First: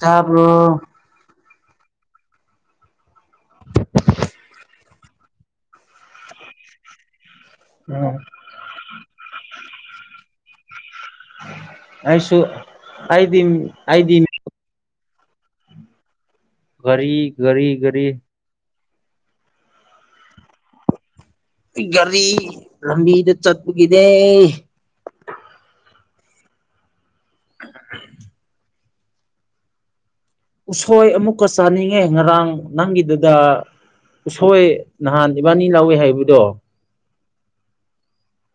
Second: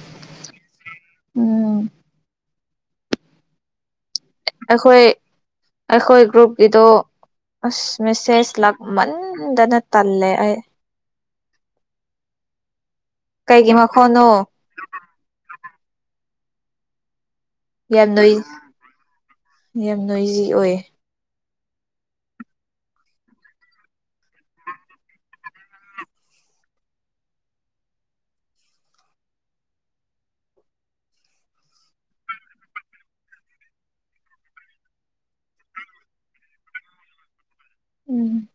ꯇꯥꯕ꯭ꯔꯣ ꯎꯝ ꯑꯩꯈꯣꯏ ꯑꯩꯈꯣꯏ ꯒ꯭ꯔꯨꯞꯀꯤꯗꯣ ꯑꯁ ꯎꯝ ꯃꯦꯁꯦꯁ ꯂꯥꯛꯃꯟꯗꯅ ꯇꯜꯂꯦ ꯑꯩ ꯑꯩꯁꯨ ꯑꯩꯗꯤ ꯀꯩꯒꯤ ꯑꯩꯗꯤ ꯃꯈꯣꯟꯅꯣ ꯒꯥꯔꯤ ꯒꯔꯤ ꯒꯔꯤ ꯌꯥꯝ ꯅꯣꯏ ꯌꯥꯝ ꯅꯣꯏꯖꯤ ꯑꯣꯏꯌꯦ ꯒꯥꯔꯤ ꯂꯝꯕꯤꯗ ꯆꯠꯄꯒꯤꯅꯦ ꯎꯁꯣꯏ ꯑꯃꯨꯛꯀ ꯆꯥꯅꯤꯡꯉꯦ ꯉꯔꯥꯡ ꯅꯪꯒꯤꯗꯨꯗ ꯎꯁꯣꯏ ꯅꯍꯥꯟ ꯏꯕꯥꯅꯤ ꯂꯥꯎꯑꯦ ꯍꯥꯏꯕꯗꯣ ꯎꯝ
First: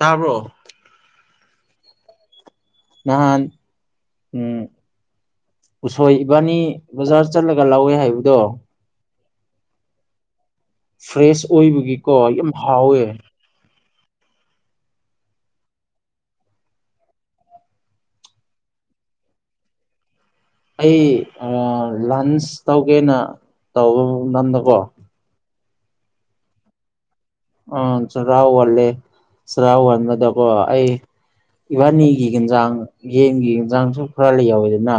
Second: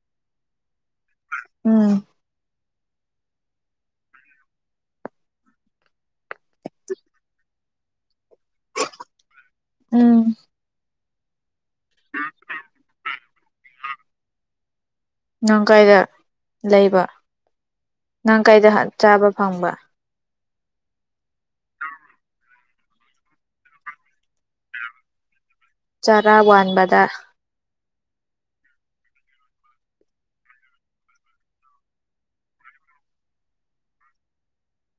ꯇꯥꯕ꯭ꯔꯣ ꯎꯝ ꯅꯍꯥꯟ ꯎꯝ ꯎꯁꯣꯏ ꯏꯕꯥꯅꯤ ꯕꯖꯥꯔ ꯆꯠꯂꯒ ꯂꯧꯋꯦ ꯍꯥꯏꯕꯗꯣ ꯎꯝ ꯐ꯭ꯔꯦꯁ ꯑꯣꯏꯕꯒꯤꯀꯣ ꯌꯥꯝ ꯍꯥꯎꯋꯦ ꯅꯪ ꯀꯥꯏꯗ ꯂꯩꯕ ꯅꯪ ꯀꯥꯏꯗꯗ ꯆꯥꯕ ꯐꯪꯕ ꯑꯩ ꯑꯥ ꯂꯟꯁ ꯇꯧꯒꯦꯅ ꯇꯧꯕ ꯝꯇꯝꯗꯀꯣ ꯆꯥꯔꯥ ꯋꯥꯟꯕꯗ ꯑꯥ ꯆꯔꯥ ꯋꯥꯜꯂꯦ ꯆꯥꯔꯥ ꯋꯥꯟꯕꯗꯀꯣ ꯑꯩ ꯏꯕꯥꯟꯅꯤꯒꯤ ꯍꯦꯟꯁꯥꯡ ꯌꯦꯟꯒꯤ ꯍꯦꯟꯖꯥꯡꯁꯨ ꯈꯔ ꯂꯩꯍꯧꯋꯤꯗꯅ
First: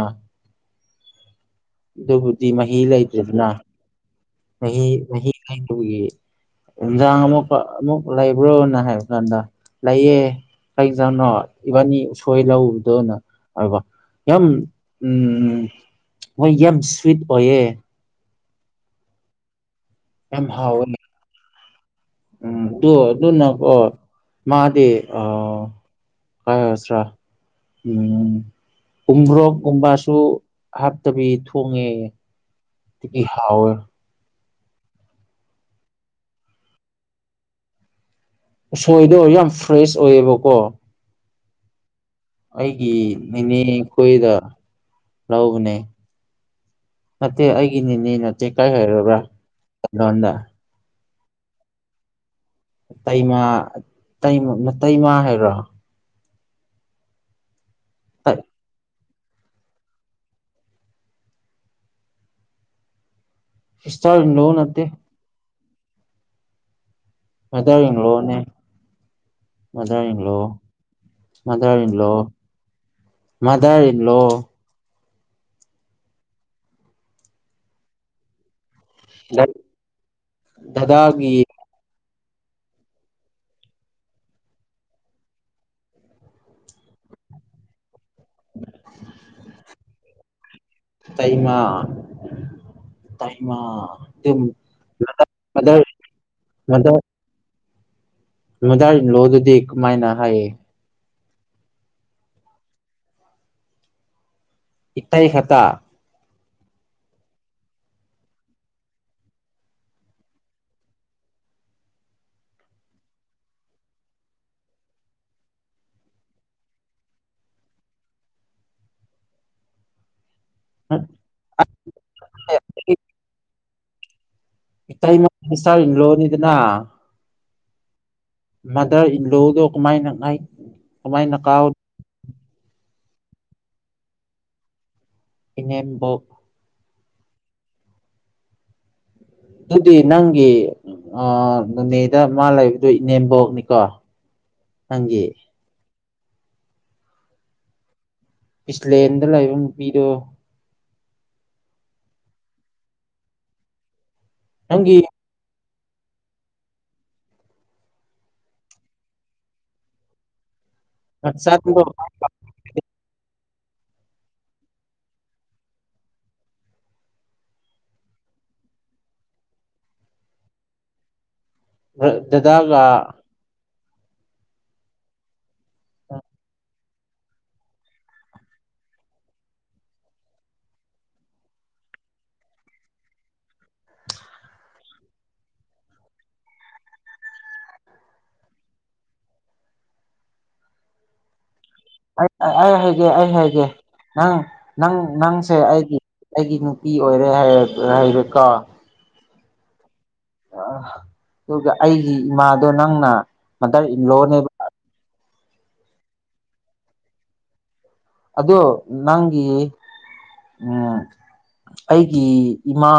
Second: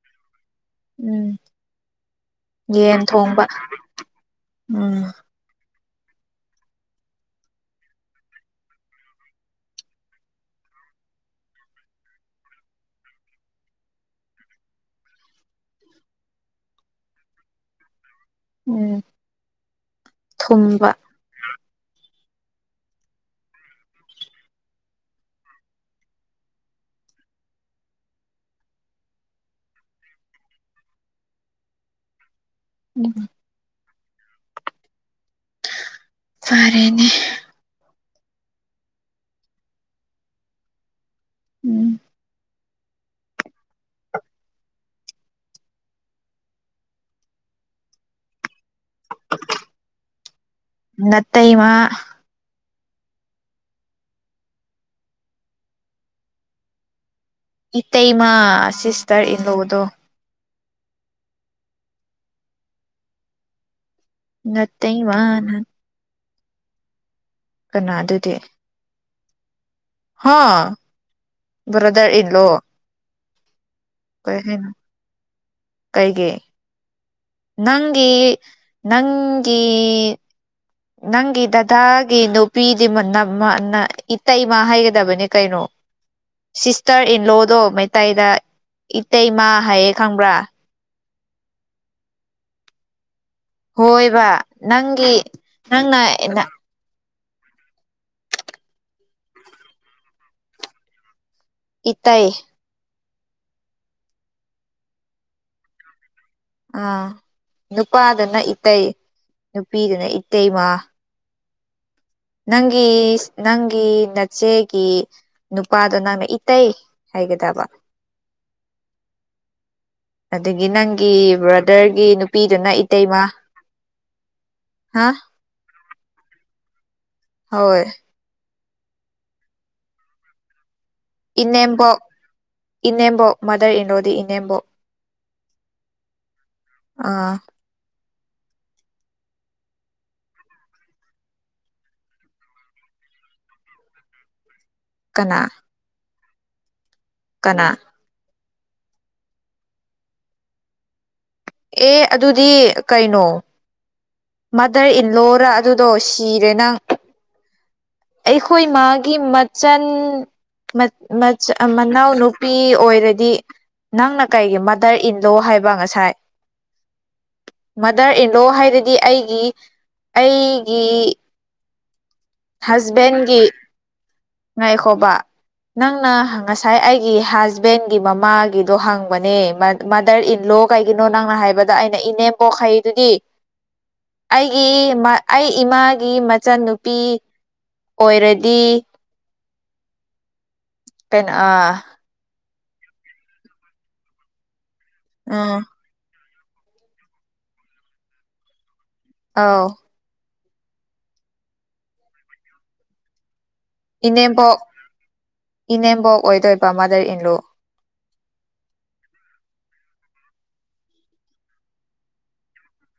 ꯎꯝ ꯑꯗꯨꯕꯨꯗꯤ ꯃꯍꯤ ꯌꯦꯟ ꯊꯣꯡꯕ ꯂꯩꯇ꯭ꯔꯦꯗꯅ ꯃꯍꯤ ꯎꯝ ꯃꯍꯤ [unintelligible] ꯅꯨꯡꯗꯥꯡ ꯑꯃꯨꯛꯀ ꯑꯃꯨꯛ ꯂꯩꯕ꯭ꯔꯣꯅ ꯍꯥꯏꯕ ꯀꯥꯟꯗ ꯂꯩꯌꯦ ꯀꯩꯖꯥꯡꯅꯣ ꯏꯕꯥꯟꯅꯤ ꯎꯁꯣꯏ ꯂꯧꯔꯨꯕꯗꯣꯅ ꯍꯥꯏꯕ ꯌꯥꯝ ꯎꯝ ꯃꯣꯏ ꯌꯥꯝ ꯁ꯭ꯋꯤꯠ ꯑꯣꯏꯌꯦ ꯎꯝ ꯌꯥꯝ ꯍꯥꯎꯋꯦ ꯊꯨꯝꯕ ꯎꯝ ꯗꯨ ꯑꯗꯨꯅꯀꯣ ꯃꯥꯗꯤ ꯑꯥ [unintelligible] ꯎꯝ ꯎꯃꯣꯔꯣꯛꯀꯨꯝꯕꯁꯨ ꯍꯥꯞꯇꯕꯤ ꯊꯣꯡꯉꯦ ꯎꯝ ꯑꯗꯨꯒꯤ ꯍꯥꯎꯋꯦ ꯐꯔꯦꯅꯦ ꯎꯁꯣꯏꯗꯣ ꯌꯥꯝ ꯐ꯭ꯔꯦꯁ ꯑꯣꯏꯌꯦꯕꯀꯣ ꯎꯝ ꯑꯩꯒꯤ ꯅꯦꯅꯦ ꯈꯣꯏꯗ ꯂꯧꯕꯅꯦ ꯅꯠꯇꯦ ꯑꯩꯒꯤꯅꯦꯅꯦ ꯅꯠꯇꯦ ꯀꯥꯏ ꯍꯥꯏꯔꯕ꯭ꯔꯥ ꯃꯩꯇꯩ ꯂꯣꯟꯗ ꯅꯇꯩꯃ ꯇꯩꯃ ꯇꯩꯃ ꯅꯇꯩꯃ ꯍꯥꯏꯔꯣ ꯏꯇꯩꯃ ꯁꯤꯁꯇꯔ ꯏꯟ ꯂꯣꯗꯣ ꯁꯤꯁꯇꯔ ꯏꯟ ꯂꯣ ꯅꯠꯇꯦ ꯅꯥꯇꯩꯃꯅ ꯃꯥꯗ꯭ꯔ ꯀꯅꯥ ꯑꯗꯨꯗꯤ ꯏꯟꯂꯣꯅꯦ ꯃꯥꯗꯔ ꯏꯟ ꯂꯣ ꯍꯥ mother in brother law in law mother in law ꯀꯩ ꯍꯥꯏꯅꯣ ꯀꯩꯒꯤ ꯅꯪꯒꯤ ꯅꯪꯒꯤ ꯗꯗꯥꯒꯤ ꯅꯪꯒꯤ ꯗꯗꯥ ꯒꯤ ꯅꯨꯄꯤꯗꯤ ꯃꯅꯝꯃ ꯅ ꯏꯇꯩꯃ ꯍꯥꯏꯒꯗꯕꯅꯦ ꯀꯩꯅꯣ ꯁꯤꯁꯇꯔ ꯏꯟ ꯂꯣ ꯗꯣ ꯃꯩꯇꯩꯥꯗ ꯏꯇꯩꯃꯥ ꯍꯥꯏꯌꯦ ꯈꯪꯕ꯭ꯔꯥ ꯏꯇꯩꯃ ꯏꯇꯩꯃ ꯍꯣꯏꯕ ꯗꯨꯝ ꯅꯪꯒꯤ ꯃꯥꯗꯔ ꯃꯥꯗꯔ ꯅꯪꯅ ꯃꯥꯗꯔ ꯃꯥꯗꯔ ꯏꯟ ꯂꯣ ꯗꯨꯗꯤ ꯀꯃꯥꯏꯅ ꯍꯥꯏꯌꯦ ꯏꯇꯩꯥ ꯏꯇꯩ ꯈꯠꯇ ꯑꯥ ꯅꯨꯄꯥꯗꯅ ꯏꯇꯩ ꯅꯨꯄꯤꯗꯅ ꯏꯇꯩꯃ ꯅꯪꯒꯤ ꯅꯪꯒꯤ ꯅꯆꯦꯒꯤ ꯅꯨꯄꯥꯗꯣ ꯅꯪꯅ ꯏꯇꯩ ꯍꯥꯏꯒꯗꯕ [inaudible] ꯑꯗꯒꯤ ꯅꯪꯒꯤ ꯕ꯭ꯔꯗꯔꯒꯤ ꯅꯨꯄꯤꯗꯨꯅ ꯏꯇꯩꯃ ꯍꯥ ꯏꯇꯩꯃ ꯁꯤꯁꯇꯔ ꯏꯟ ꯂꯣ ꯅꯤꯗꯅ ꯍꯣꯏ ꯃꯥꯗꯔ ꯏꯟ ꯂꯣ ꯗꯣ ꯀꯃꯥꯏꯅ ꯍꯥꯏ ꯀꯃꯥꯏꯅ ꯀꯥꯎ ꯏꯅꯦꯝꯕꯣꯛ ꯏꯅꯦꯝꯕꯣꯛ ꯃꯥꯗꯔ ꯏꯟ ꯂꯣ ꯗꯤ ꯏꯅꯦꯝꯕꯣꯛ ꯏꯅꯦꯝꯕꯣꯛ ꯑꯥ ꯑꯗꯨꯗꯤ ꯅꯪꯒꯤ ꯑ ꯅꯣꯅꯦꯗ ꯃꯥ ꯂꯩꯕꯗꯨ ꯏꯅꯦꯝꯕꯣꯛꯅꯤꯀꯣ ꯅꯪꯒꯤ ꯀꯅꯥ ꯀꯅꯥ ꯄꯤꯁꯂꯦꯟꯗ ꯂꯩꯕ ꯅꯨꯄꯤꯗꯣ ꯑꯦ ꯑꯗꯨꯗꯤ ꯀꯩꯅꯣ ꯃꯗꯔ ꯅꯪꯒꯤ ꯏꯜꯂꯣꯔ ꯑꯗꯨꯗꯣ ꯁꯤꯔꯦꯅꯪ ꯑꯩꯈꯣꯏ ꯃꯥꯒꯤ ꯃꯆꯟ ꯃꯆꯥꯗꯣ ꯃꯆꯟ ꯃꯅꯥꯎꯅꯨꯄꯤ ꯑꯣꯏꯔꯗꯤ ꯅꯪꯅ ꯀꯔꯤꯒꯤ ꯃꯥꯗꯔ ꯏꯟꯂꯣ ꯍꯥꯏꯕ ꯉꯁꯥꯏ ꯃꯥꯗꯔ ꯏꯟꯂꯣ ꯍꯥꯏꯔꯗꯤ ꯑꯩꯒꯤ ꯑꯩꯒꯤ ꯗꯗꯥꯒ ꯍꯁꯕꯦꯟꯒꯤ ꯉꯥꯏꯈꯣꯕ ꯅꯪꯅ ꯉꯁꯥꯏ ꯑꯩ ꯒꯤ ꯍꯖꯕꯦꯟꯒꯤ ꯃꯃꯥꯒꯤꯗꯣ ꯍꯪꯕꯅꯦ ꯃꯥ ꯃꯥꯗꯔ ꯏꯟ ꯂꯣ ꯀꯩꯒꯤꯅꯣ ꯅꯪꯅ ꯍꯥꯏꯕꯗ ꯑꯩꯅ ꯏꯅꯦꯝꯄꯣꯛ ꯍꯥꯏꯌꯦꯗꯨꯗꯤ ꯑꯩꯒꯤ ꯑꯩ ꯏꯃꯥꯒꯤ ꯃꯆꯟꯅꯨꯄꯤ ꯑꯣꯏꯔꯗꯤ ꯀꯩꯅꯣ ꯑ ꯑꯩ ꯑꯩ ꯍꯥꯏꯒꯦ ꯑꯩ ꯍꯥꯏꯒꯦ ꯅꯪ ꯅꯪ ꯅꯪꯁꯦ ꯎꯝ ꯑꯩꯒꯤ ꯑꯩꯒꯤ ꯅꯨꯄꯤ ꯑꯣꯏꯔꯦ ꯍꯥꯢꯌꯦ ꯍꯩꯔꯦꯀꯥ ꯑꯥꯎ ꯑꯗꯨꯒ ꯑꯩꯒꯤ ꯏꯃꯥꯗꯣ ꯅꯪꯅ ꯃꯥꯗꯔ ꯏꯟꯂꯣꯅꯦꯕ ꯏꯅꯦꯝꯕꯣꯛ ꯏꯅꯦꯝꯕꯣꯛ ꯑꯣꯏꯗꯣꯏꯕ ꯃꯥꯗꯔ ꯏꯟꯂꯣ ꯑꯗꯣ ꯅꯪꯒꯤ ꯎꯝ ꯑꯩꯒꯤ ꯏꯃꯥ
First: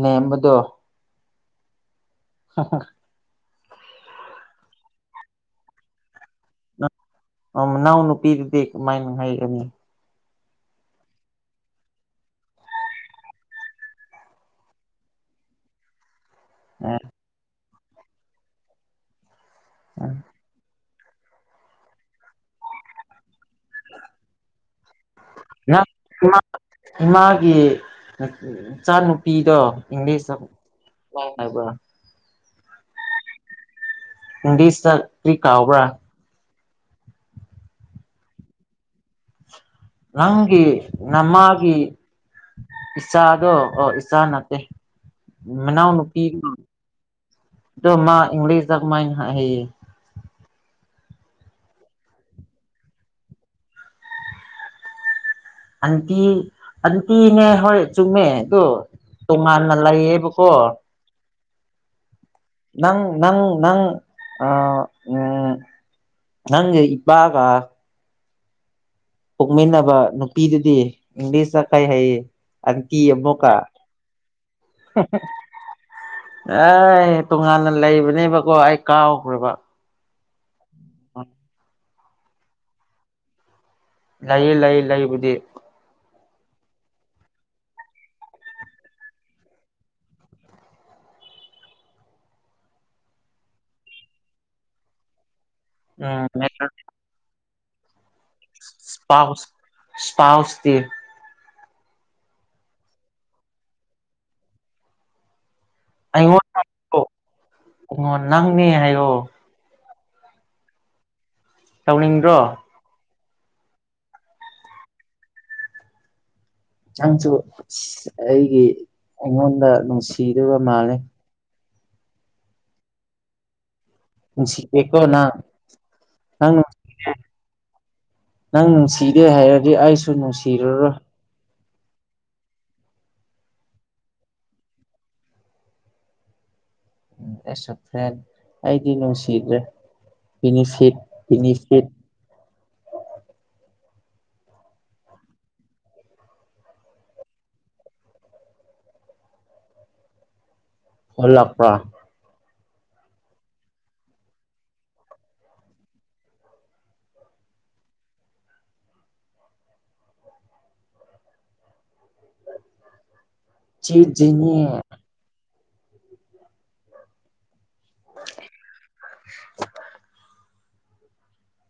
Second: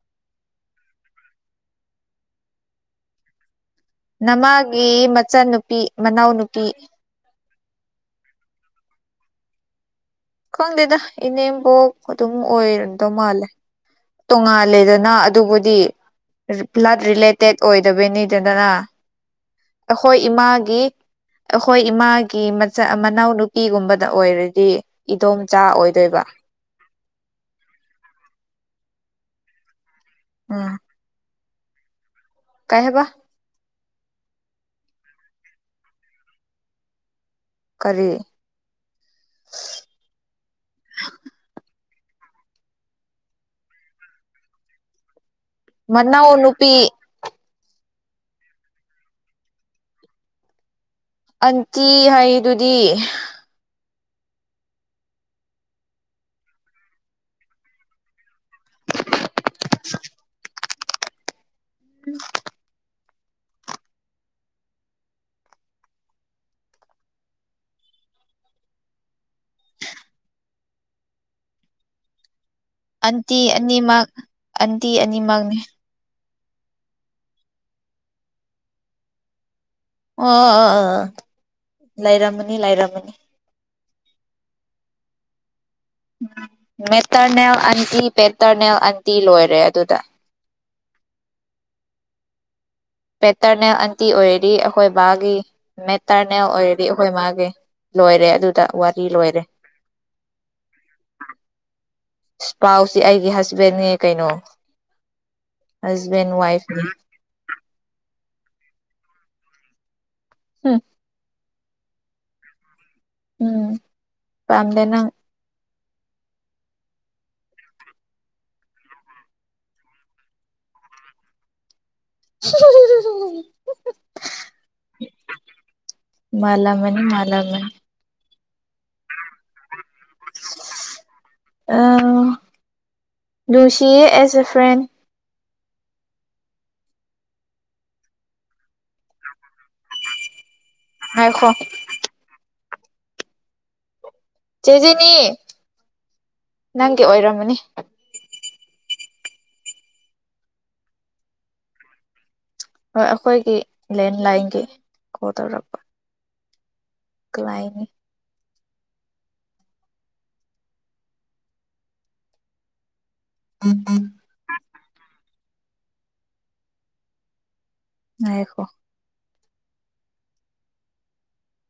ꯅꯦꯝꯕꯗꯣ ꯍ ꯍ ꯅꯃꯥꯒꯤ ꯃꯆꯟꯅꯨꯄꯤ ꯃꯅꯥꯎꯅꯨꯄꯤ ꯃꯅꯥꯎꯅꯨꯄꯤꯗꯨꯗꯤ ꯀꯃꯥꯏꯅ ꯍꯥꯏꯔꯛꯅꯤ ꯈꯪꯗꯦꯗ ꯏꯅꯦꯝꯕꯣꯛ ꯑꯗꯨꯝ ꯑꯣꯏꯔꯝꯗꯧ ꯃꯥꯜꯂꯦ ꯇꯣꯉꯥꯜꯂꯦꯗꯅ ꯑꯗꯨꯕꯨꯗꯤ ꯕ꯭ꯂꯠ ꯔꯤꯂꯦꯇꯦꯠ ꯑꯣꯏꯗꯕꯩꯅꯤꯗꯗꯅ ꯑꯩꯈꯣꯏ ꯏꯃꯥꯒꯤ ꯑꯩꯈꯣꯏ ꯏꯃꯥꯒꯤ ꯃꯆꯥ ꯃꯅꯥꯎ ꯅꯨꯨꯄꯤꯒꯨꯝꯕꯗ ꯑꯣꯏꯔꯗꯤ ꯏꯗꯣꯝꯆꯥ ꯅꯪ ꯑꯣꯏꯗꯣꯏꯕ ꯏꯃꯥ ꯏꯃꯥꯒꯤ ꯏꯆꯥꯅꯨꯄꯤꯗꯣ ꯏꯪꯂꯤꯁꯇ ꯋꯥꯞ ꯍꯥꯢꯕ꯭ꯔꯥ ꯀꯥꯏ ꯍꯥꯢꯕ ꯏꯪꯂꯤꯁꯇ ꯀ꯭ꯔꯤ ꯀꯥꯎꯕ꯭ꯔꯥ ꯀꯔꯤ ꯅꯪꯒꯤ ꯅꯃꯥꯒꯤ ꯏꯆꯥꯗꯣ ꯑꯣ ꯏꯆꯥ ꯅꯠꯇꯦ ꯃꯅꯥꯎ ꯅꯨꯄꯤꯗ ꯗꯣ ꯃꯥ ꯏꯪꯂꯤꯁꯗ ꯀꯃꯥꯏꯅ ꯍꯥꯏꯌꯦ ꯑꯟꯇꯤ ꯍꯥꯏꯔꯤꯗꯨꯗꯤ ꯑꯟꯇꯤ ꯑꯟꯇꯤꯅꯦ ꯍꯣꯏ ꯆꯨꯝꯃꯦ ꯗꯣ ꯇꯣꯉꯥꯟꯅ ꯂꯩꯌꯦꯕꯀꯣ ꯎꯝ ꯅꯪ ꯅꯪ ꯅꯪ ꯑ ꯎꯝ ꯅꯪꯒ ꯏꯄꯥꯒ ꯄꯣꯛꯃꯤꯟꯅꯕ ꯅꯨꯄꯤꯗꯨꯗꯤ ꯏꯪꯂꯤꯁꯇ ꯀꯔꯤ ꯍꯥꯏꯌꯦ ꯑꯟꯇꯤ ꯑꯅꯤꯃꯛ ꯑꯟꯇꯤ ꯑꯅꯤꯃꯛꯅꯦ ꯑꯥꯢ ꯇꯣꯉꯥꯟꯅ ꯂꯩꯕꯅꯦꯕꯀꯣ ꯑꯩ ꯀꯥꯎꯈ꯭ꯔꯦꯕ ꯑꯣ ꯂꯩꯔꯝꯃꯅꯤ ꯂꯩꯔꯝꯃꯅꯤ ꯂꯩꯌꯦ ꯂꯩꯌꯦ ꯂꯩꯕꯨꯗꯤ ꯃꯦꯇꯔꯅꯦꯜ ꯑꯟꯇꯤ ꯄꯦꯇꯔꯅꯦꯜ ꯑꯟꯇꯤ ꯂꯣꯏꯔꯦ ꯑꯗꯨꯗ ꯄꯦꯇꯔꯅꯦꯜ ꯑꯟꯇꯤ ꯑꯣꯏꯔꯗꯤ ꯑꯩꯈꯣꯏ ꯕꯥꯒꯤ ꯎꯝ ꯃꯦꯇꯔꯅꯦꯜ ꯑꯣꯏꯔꯗꯤ ꯑꯩꯈꯣꯏ ꯃꯥꯒꯤ ꯂꯣꯏꯔꯦ ꯑꯗꯨꯗ ꯋꯥꯔꯤ ꯂꯣꯏꯔꯦ ꯏꯁꯄꯥꯎꯁ ꯏꯁꯄꯥꯎꯁꯇꯤ ꯏꯁꯄꯥꯎꯁꯤ ꯑꯩꯒꯤ ꯍꯖꯕꯦꯟꯅꯦ ꯀꯩꯅꯣ ꯍꯁꯕꯦꯟ ꯑꯩꯉꯣꯟꯗ ꯋꯥꯏꯐꯅꯦ ꯑꯣ ꯅꯪꯅꯦ ꯍꯥꯏꯌꯣ ꯍꯝ ꯇꯧꯅꯤꯡꯗ꯭ꯔꯣ ꯎꯝ ꯄꯥꯝꯗꯦ ꯅꯪ ꯅꯪꯁꯨ ꯁꯤ ꯑꯩꯒꯤ ꯑꯩꯉꯣꯟꯗ ꯅꯨꯡꯁꯤꯗꯕ ꯃꯥꯂꯦ [unintelligible] ꯅꯨꯡꯁꯤꯗꯦꯀꯣ ꯅꯪ ꯅꯪ ꯃꯥꯜꯂꯝꯃꯅꯤ ꯅꯨꯡꯁꯤꯗꯦ ꯃꯥꯜꯂꯝꯃꯅꯤ ꯅꯪ ꯅꯨꯡꯁꯤꯗꯦ ꯍꯥꯏꯔꯗꯤ ꯑꯩꯁꯨ ꯅꯨꯡꯁꯤꯔꯔꯣꯏ ꯑ ꯅꯨꯁꯤꯌꯦ as A friend as a friend ꯑꯩꯗꯤ ꯅꯨꯡꯁꯤꯗ꯭ꯔꯦ ꯕꯤꯅꯤꯐꯤꯠ ꯉꯥꯏꯈꯣ ꯕꯤꯅꯤꯐꯤꯠ ꯆꯦ ꯖꯦꯅꯤ ꯅꯪꯒꯤ ꯑꯣꯏꯔꯝꯃꯅꯤ ꯍꯣꯜꯂꯥꯛꯄ꯭ꯔꯥ ꯍꯣꯏ ꯑꯩꯈꯣꯏꯒꯤ ꯂꯦꯟꯂꯥꯏꯟꯒꯤ ꯀꯣꯜ ꯇꯧꯔꯛꯄ ꯀꯅꯥꯢꯅꯤ ꯆꯦ ꯖꯦꯅꯤ ꯉꯥꯢꯈꯣ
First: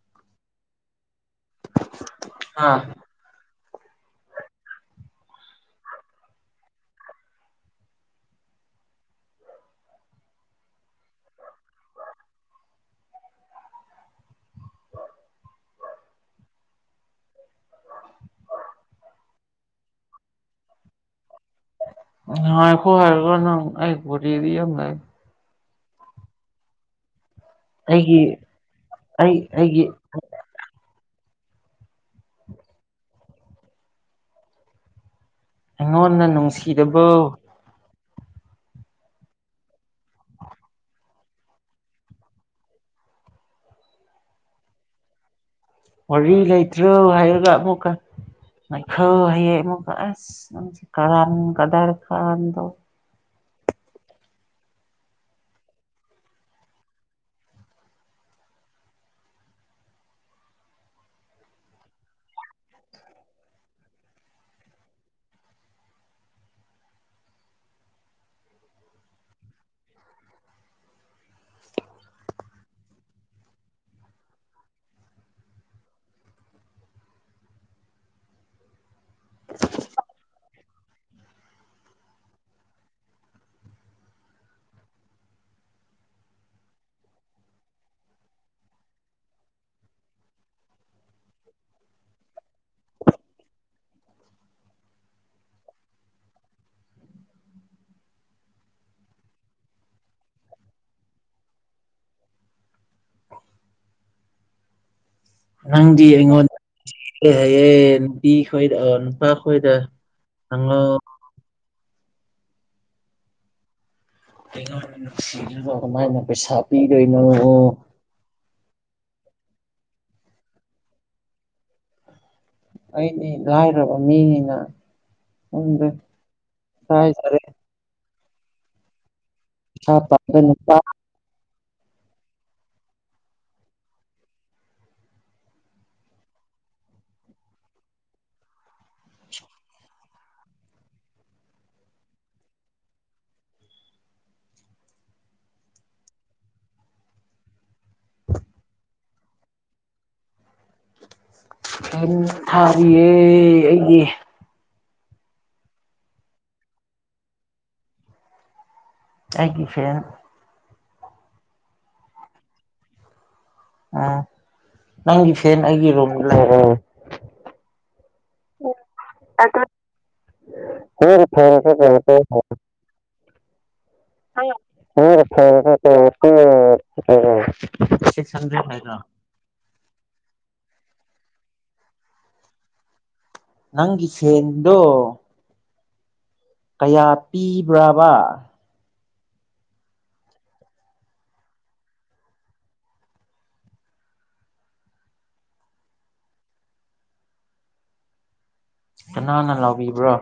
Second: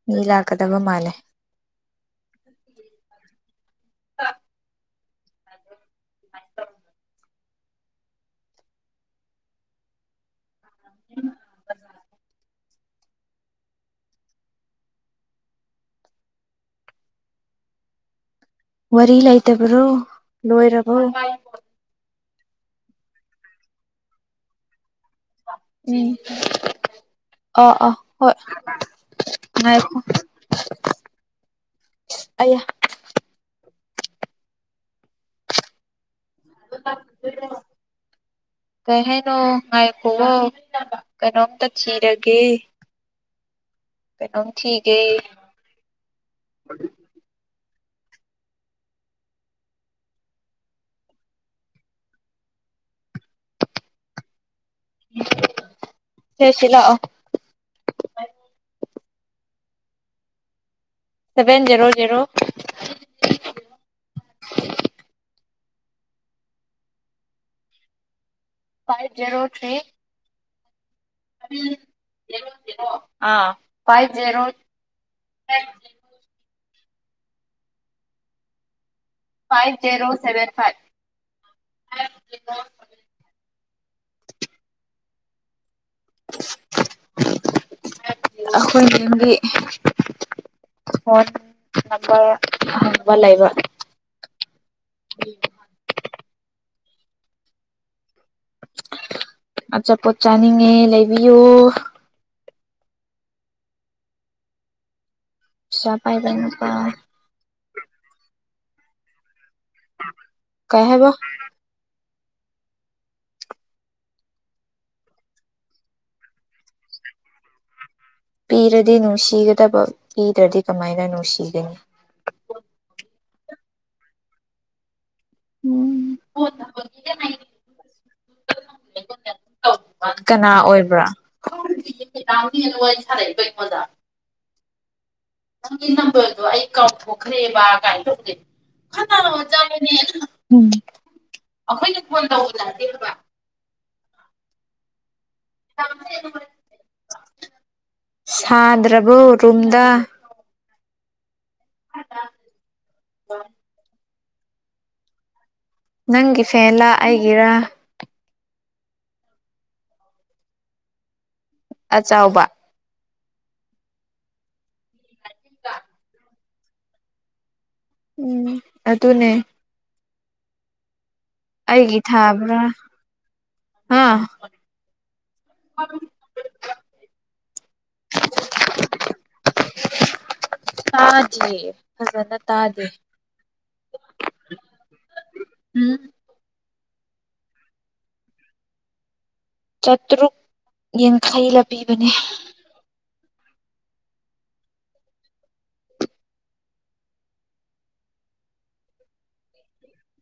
ꯃꯤ ꯂꯥꯛꯀꯗꯕ ꯃꯥꯂꯦ ꯍꯥ [unintelligible] ꯎꯝ ꯋꯥꯔꯤ ꯂꯩꯇꯕ꯭ꯔꯣ ꯂꯣꯏꯔꯕꯣ ꯉꯥꯢꯈꯣ ꯍꯥꯢꯔꯒ ꯅꯪ ꯑꯩ ꯋꯥꯔꯤꯗꯤ ꯌꯥꯝ ꯂꯩ ꯎꯝ ꯑꯥ ꯑꯥ ꯑꯩꯒꯤ ꯍꯣꯏ ꯑꯩ ꯑꯩꯒꯤ ꯉꯥꯏꯈꯣ ꯑꯌꯥ ꯑꯩꯉꯣꯟꯗ ꯅꯨꯡꯁꯤꯗꯕ ꯀꯩ ꯍꯥꯏꯅꯣ ꯉꯥꯏꯈꯣꯑꯣ ꯀꯩꯅꯣꯝꯇ ꯊꯤꯔꯒꯦ ꯀꯩꯅꯣꯝ ꯊꯤꯒꯦ ꯋꯥꯔꯤ ꯂꯩꯇ꯭ꯔꯣ ꯍꯥꯏꯔꯒ ꯑꯃꯨꯛꯀ ꯉꯥꯢꯈꯣ ꯍꯥꯢꯑꯦ ꯑꯃꯨꯛꯀ ꯑꯁ ꯅꯪꯁꯦ ꯀꯔꯟ ꯀꯗꯔ ꯇꯧꯑꯦ [inaudible] ꯁꯦ ꯁꯤ ꯂꯥꯛꯑꯣ seven zero zero five zero three seven zero ꯑꯥ five zero five zero seven five [inaudible] [inaudible] ꯑꯈꯣꯏ ꯌꯨꯝꯒꯤ ꯐꯣꯟ ꯅꯝꯕꯔ ꯍꯪꯕ ꯂꯩꯕ [inaudible] ꯑꯆꯥꯄꯣꯠ ꯆꯥꯅꯤꯡꯉꯦ ꯂꯩꯕꯤꯌꯨ ꯄꯩꯁꯥ ꯅꯪꯗꯤ ꯄꯥꯏꯕ ꯅꯨꯄꯥ ꯑꯩꯉꯣꯟꯗꯌꯦ ꯅꯨꯄꯤ ꯈꯣꯏ ꯅꯨꯄꯥ ꯍꯣꯏꯗ ꯍꯪꯉꯣ ꯀꯩ ꯍꯥꯏꯕ ꯅꯨꯡꯁꯤꯅ ꯀꯃꯥꯏꯅ ꯄꯩꯁꯥ ꯄꯤꯗꯣꯏꯅꯣ ꯄꯤꯔꯗꯤ ꯅꯨꯡꯁꯤꯒꯗꯕ ꯄꯤꯗ꯭ꯔꯗꯤ ꯀꯃꯥꯏꯅ ꯅꯨꯡꯁꯤꯒꯅꯤ ꯑꯩꯅꯤ ꯂꯥꯏꯔꯕ ꯃꯤꯅꯤꯅ ꯈꯪꯗꯦꯏꯀꯥꯏꯖꯔꯦ ꯄꯥꯏꯕ ꯀꯅꯥ ꯅꯨꯄꯥ ꯑꯣꯏꯕ꯭ꯔꯥ [unintelligible] ꯅꯪꯒꯤ ꯅꯝꯕꯔꯗꯣ ꯑꯩ ꯀꯥꯎꯊꯣꯛꯈ꯭ꯔꯦꯕ ꯀꯃꯥꯏꯅ ꯇꯧꯒꯦ ꯎꯝ [unintelligible] ꯁꯥꯗ꯭ꯔ ꯕꯣ ꯔꯨꯝꯗ ꯐꯦꯟ ꯊꯥꯔꯤꯌꯦ ꯑꯩꯗꯤ ꯅꯪꯒꯤ ꯐꯦꯜꯂ ꯑꯩꯒꯤꯔ ꯑꯩꯒꯤ ꯐꯦꯟ ꯑꯆꯥꯎꯕ ꯎ ꯅꯪꯒꯤ ꯐꯦꯟ ꯑꯩꯒꯤ ꯔꯨꯝ ꯂꯩꯔꯦ ꯎꯝ ꯑꯗꯨꯅꯦ ꯑꯩꯒꯤ ꯊꯥꯕ꯭ꯔꯥ [unintelligible] ꯍꯥ [unintelligible] ꯁꯤꯁ ꯍꯟꯗ꯭ꯔꯦ ꯍꯥꯏꯗꯣ ꯏ ꯐꯖꯅ ꯇꯥꯗꯦ ꯅꯪꯒꯤ ꯐꯦꯟꯗꯣ ꯎꯝ ꯀꯌꯥ ꯄꯤꯕ꯭ꯔꯕ ꯆꯥꯇ꯭ꯔꯨꯛ ꯌꯥꯡꯈꯩ ꯂꯄꯤꯕꯤꯕꯅꯦ ꯀꯅꯥꯅ ꯂꯥꯎꯕꯤꯕ꯭ꯔꯣ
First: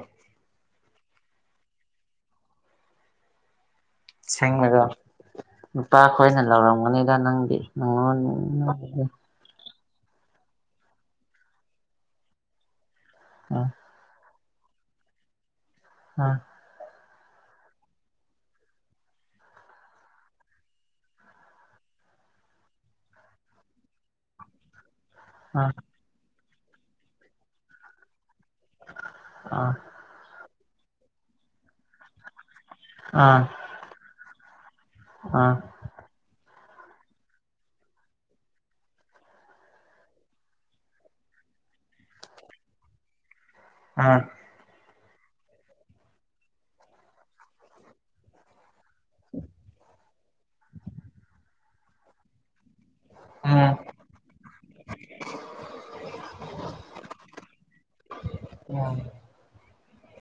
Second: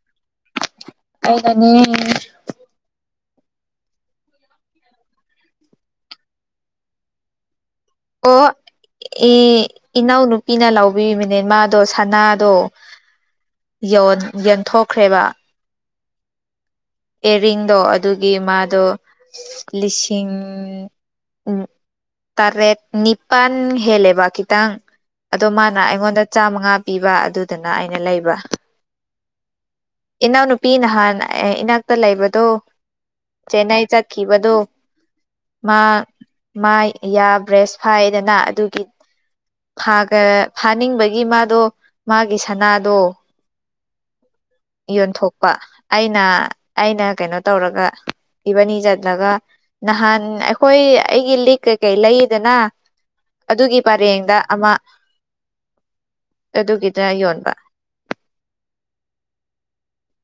ꯑꯩꯅꯅꯦ ꯁꯦꯡꯕꯗꯣ ꯅꯨꯄꯥ ꯈꯣꯏꯅ ꯂꯧꯔꯝꯒꯅꯤꯗ ꯅꯪꯗꯤ ꯑꯪꯉꯣꯟ ꯑꯣ ꯑꯦ ꯏꯅꯥꯎꯅꯨꯄꯤꯅ ꯂꯧꯕꯕꯤꯕꯅꯦ ꯃꯥꯗꯣ ꯁꯅꯥꯗꯣ ꯌꯦꯟꯊꯣꯛꯈ꯭ꯔꯦꯕ ꯑꯥ ꯏꯌꯥꯔꯤꯡꯗꯣ ꯑꯗꯨꯒꯤ ꯃꯥꯗꯣ ꯂꯤꯁꯤꯡ ꯎꯝ ꯇꯔꯦꯠ ꯅꯤꯄꯥꯟ ꯍꯦꯜꯂꯦꯕ ꯈꯤꯇꯪ ꯑꯗꯣ ꯎꯝ ꯃꯥꯅ ꯑꯩꯉꯣꯟꯗ ꯆꯥꯝꯃꯉꯥ ꯄꯤꯕ ꯑꯗꯨꯗꯨꯅ ꯑꯩꯅ ꯂꯩꯕ ꯑꯥ ꯏꯅꯥꯎꯅꯨꯄꯤ ꯅꯍꯥꯟ ꯏꯅꯥꯛꯇ ꯂꯩꯕꯗꯣ ꯎꯝ ꯆꯦꯟꯅꯥꯏ ꯆꯠꯈꯤꯕꯗꯣ ꯎꯝ ꯃꯥ ꯃꯥ ꯌꯥ ꯕ꯭ꯔꯦꯁ ꯐꯥꯏꯗꯅ ꯑꯗꯨꯒꯤ ꯐꯥꯒꯥ ꯐꯥꯅꯤꯡꯕꯒꯤ ꯃꯥꯗꯣ ꯃꯥꯒꯤ ꯁꯅꯥꯗꯣ ꯑꯥ ꯌꯣꯟꯊꯣꯛꯄ ꯑꯩꯅ ꯑꯩꯅ ꯀꯩꯅꯣ ꯇꯧꯔꯒ ꯏꯕꯅꯤ ꯆꯠꯂꯒ ꯅꯍꯥꯟ ꯑꯩꯈꯣꯏ ꯑꯩꯒꯤ ꯂꯤꯛ ꯀꯩꯀꯩ ꯂꯩꯗꯅ ꯎꯝ ꯑꯗꯨꯒꯤ ꯄꯔꯦꯡꯗ ꯑꯃ ꯑꯗꯨꯒꯤꯗ ꯌꯣꯟꯕ ꯎꯝ